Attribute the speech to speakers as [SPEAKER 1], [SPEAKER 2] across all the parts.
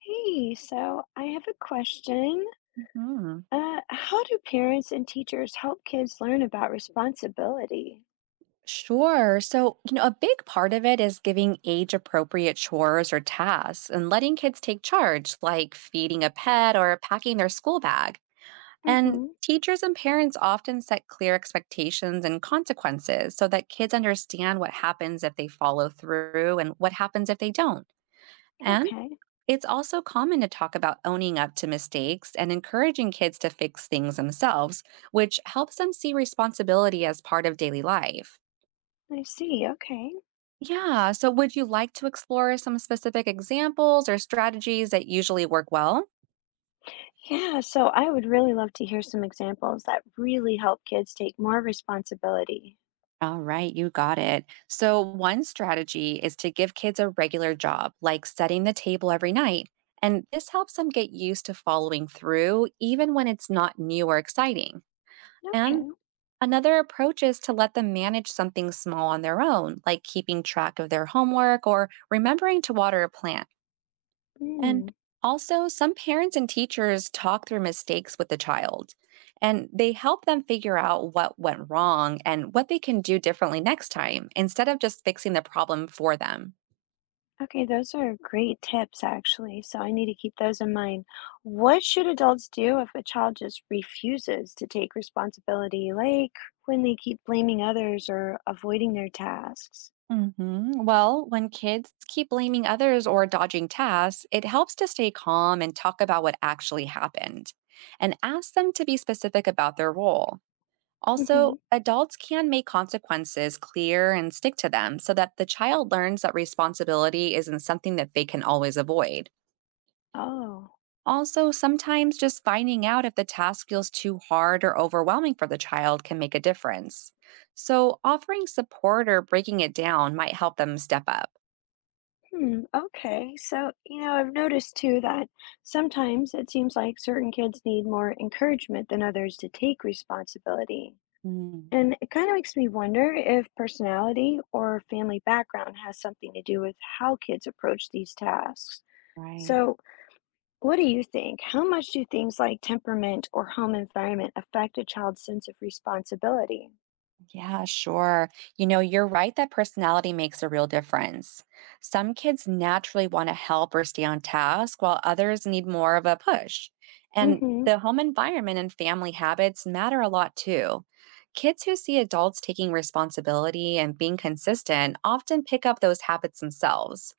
[SPEAKER 1] Hey, so I have a question.
[SPEAKER 2] Mhm.
[SPEAKER 1] How do parents and teachers help kids learn about responsibility?
[SPEAKER 2] Sure. So, you know, a big part of it is giving age appropriate chores or tasks and letting kids take charge, like feeding a pet or packing their school bag. And
[SPEAKER 1] Mm-hmm.
[SPEAKER 2] teachers and parents often set clear expectations and consequences so that kids understand what happens if they follow through and what happens if they don't. And
[SPEAKER 1] Okay,
[SPEAKER 2] it's also common to talk about owning up to mistakes and encouraging kids to fix things themselves, which helps them see responsibility as part of daily life.
[SPEAKER 1] I see. Okay.
[SPEAKER 2] Yeah. So, would you like to explore some specific examples or strategies that usually work well?
[SPEAKER 1] Yeah, so I would really love to hear some examples that really help kids take more responsibility.
[SPEAKER 2] All right, you got it. So, one strategy is to give kids a regular job, like setting the table every night. And this helps them get used to following through, even when it's not new or exciting. And
[SPEAKER 1] Okay.
[SPEAKER 2] another approach is to let them manage something small on their own, like keeping track of their homework or remembering to water a plant. And
[SPEAKER 1] Mm.
[SPEAKER 2] also, some parents and teachers talk through mistakes with the child, and they help them figure out what went wrong and what they can do differently next time instead of just fixing the problem for them.
[SPEAKER 1] Okay, those are great tips, actually. So I need to keep those in mind. What should adults do if a child just refuses to take responsibility, like when they keep blaming others or avoiding their tasks?
[SPEAKER 2] Mhm. Well, when kids keep blaming others or dodging tasks, it helps to stay calm and talk about what actually happened and ask them to be specific about their role.
[SPEAKER 1] Hmm.
[SPEAKER 2] Also, adults can make consequences clear and stick to them so that the child learns that responsibility isn't something that they can always avoid.
[SPEAKER 1] Oh,
[SPEAKER 2] Also, sometimes just finding out if the task feels too hard or overwhelming for the child can make a difference. So, offering support or breaking it down might help them step up.
[SPEAKER 1] hmm, okay. So, you know, I've noticed too that sometimes it seems like certain kids need more encouragement than others to take responsibility.
[SPEAKER 2] Mm,
[SPEAKER 1] And it kind of makes me wonder if personality or family background has something to do with how kids approach these tasks.
[SPEAKER 2] right.
[SPEAKER 1] So, what do you think? How much do things like temperament or home environment affect a child's sense of responsibility?
[SPEAKER 2] Yeah, sure. You know, you're right that personality makes a real difference. Some kids naturally want to help or stay on task, while others need more of a push. And
[SPEAKER 1] Mm-hmm.
[SPEAKER 2] the home environment and family habits matter a lot too. Kids who see adults taking responsibility and being consistent often pick up those habits themselves.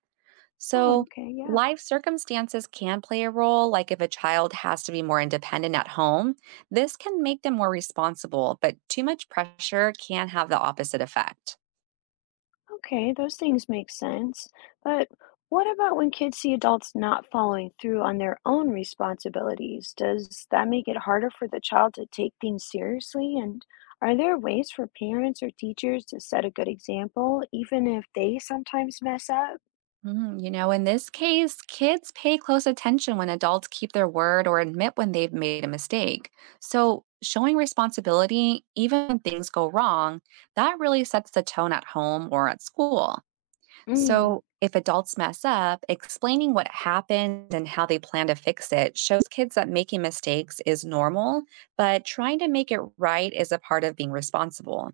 [SPEAKER 1] Oh,
[SPEAKER 2] So,
[SPEAKER 1] okay. Yeah.
[SPEAKER 2] life circumstances can play a role, like if a child has to be more independent at home, this can make them more responsible, but too much pressure can have the opposite effect.
[SPEAKER 1] Okay, those things make sense. But what about when kids see adults not following through on their own responsibilities? Does that make it harder for the child to take things seriously? And are there ways for parents or teachers to set a good example, even if they sometimes mess up?
[SPEAKER 2] Mm, you know, in this case, kids pay close attention when adults keep their word or admit when they've made a mistake. So, showing responsibility, even when things go wrong, that really sets the tone at home or at school.
[SPEAKER 1] Mm.
[SPEAKER 2] So, if adults mess up, explaining what happened and how they plan to fix it shows kids that making mistakes is normal, but trying to make it right is a part of being responsible.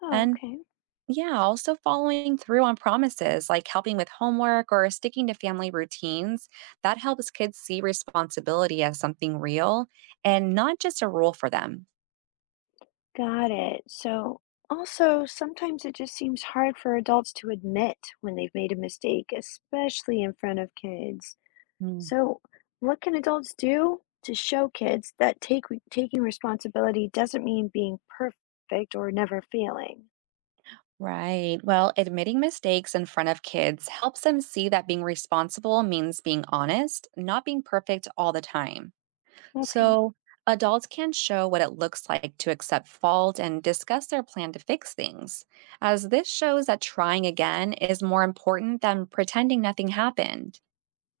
[SPEAKER 1] Oh,
[SPEAKER 2] And
[SPEAKER 1] okay.
[SPEAKER 2] yeah, also following through on promises like helping with homework or sticking to family routines, that helps kids see responsibility as something real and not just a rule for them.
[SPEAKER 1] Got it. So, also, sometimes it just seems hard for adults to admit when they've made a mistake, especially in front of kids. So, what can adults do to show kids that take taking responsibility doesn't mean being perfect or never failing?
[SPEAKER 2] Right. Well, admitting mistakes in front of kids helps them see that being responsible means being honest, not being perfect all the time.
[SPEAKER 1] Okay.
[SPEAKER 2] So, adults can show what it looks like to accept fault and discuss their plan to fix things, as this shows that trying again is more important than pretending nothing happened.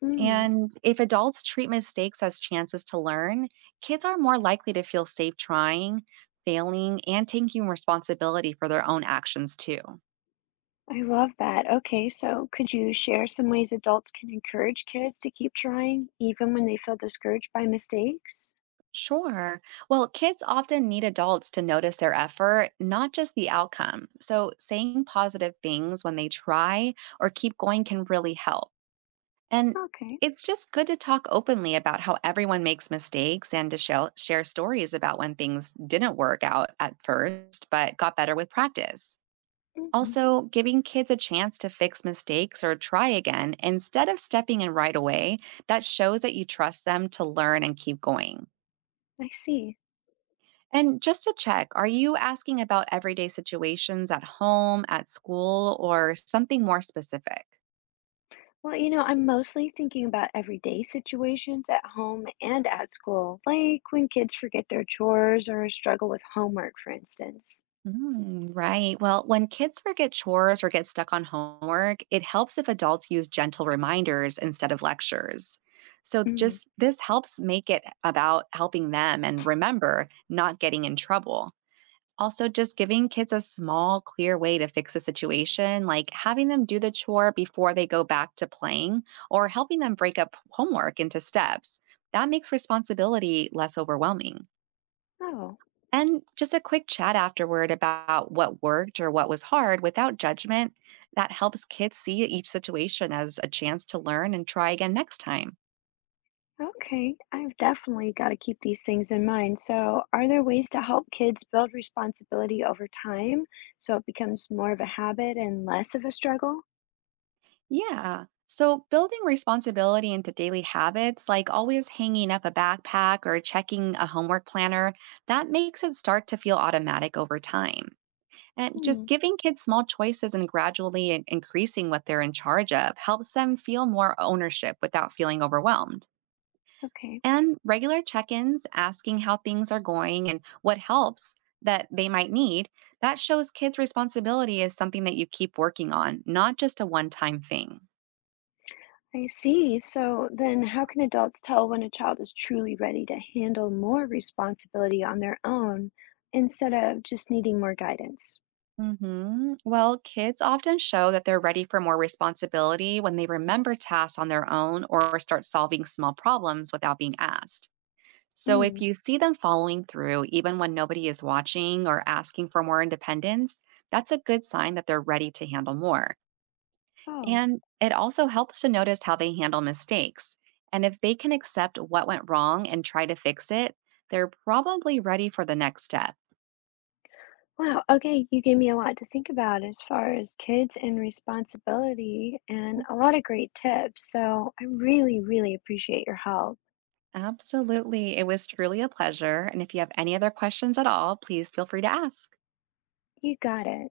[SPEAKER 1] Mm,
[SPEAKER 2] And if adults treat mistakes as chances to learn, kids are more likely to feel safe trying, failing, and taking responsibility for their own actions too.
[SPEAKER 1] I love that. Okay, so could you share some ways adults can encourage kids to keep trying even when they feel discouraged by mistakes?
[SPEAKER 2] Sure. Well, kids often need adults to notice their effort, not just the outcome. So, saying positive things when they try or keep going can really help. And
[SPEAKER 1] Okay.
[SPEAKER 2] it's just good to talk openly about how everyone makes mistakes and to show, share stories about when things didn't work out at first, but got better with practice.
[SPEAKER 1] Hmm.
[SPEAKER 2] Also, giving kids a chance to fix mistakes or try again instead of stepping in right away, that shows that you trust them to learn and keep going.
[SPEAKER 1] I see.
[SPEAKER 2] And just to check, are you asking about everyday situations at home, at school, or something more specific?
[SPEAKER 1] Well, you know, I'm mostly thinking about everyday situations at home and at school, like when kids forget their chores or struggle with homework, for instance.
[SPEAKER 2] Mm, right. Well, when kids forget chores or get stuck on homework, it helps if adults use gentle reminders instead of lectures. So,
[SPEAKER 1] Mm.
[SPEAKER 2] just this helps make it about helping them and remember not getting in trouble. Also, just giving kids a small, clear way to fix a situation, like having them do the chore before they go back to playing or helping them break up homework into steps, that makes responsibility less overwhelming.
[SPEAKER 1] Oh,
[SPEAKER 2] And just a quick chat afterward about what worked or what was hard without judgment, that helps kids see each situation as a chance to learn and try again next time.
[SPEAKER 1] okay. I've definitely got to keep these things in mind. So, are there ways to help kids build responsibility over time so it becomes more of a habit and less of a struggle?
[SPEAKER 2] Yeah. So building responsibility into daily habits, like always hanging up a backpack or checking a homework planner, that makes it start to feel automatic over time. And
[SPEAKER 1] Hmm,
[SPEAKER 2] just giving kids small choices and gradually increasing what they're in charge of helps them feel more ownership without feeling overwhelmed.
[SPEAKER 1] okay.
[SPEAKER 2] And regular check ins, asking how things are going and what helps that they might need, that shows kids' responsibility is something that you keep working on, not just a one time thing.
[SPEAKER 1] I see. So, then how can adults tell when a child is truly ready to handle more responsibility on their own instead of just needing more guidance?
[SPEAKER 2] Hmm. Well, kids often show that they're ready for more responsibility when they remember tasks on their own or start solving small problems without being asked. So,
[SPEAKER 1] Hmm.
[SPEAKER 2] if you see them following through, even when nobody is watching or asking for more independence, that's a good sign that they're ready to handle more.
[SPEAKER 1] Oh,
[SPEAKER 2] And it also helps to notice how they handle mistakes. And if they can accept what went wrong and try to fix it, they're probably ready for the next step.
[SPEAKER 1] wow, okay, you gave me a lot to think about as far as kids and responsibility and a lot of great tips. So I really, really appreciate your help.
[SPEAKER 2] Absolutely. It was truly a pleasure. And if you have any other questions at all, please feel free to ask.
[SPEAKER 1] You got it.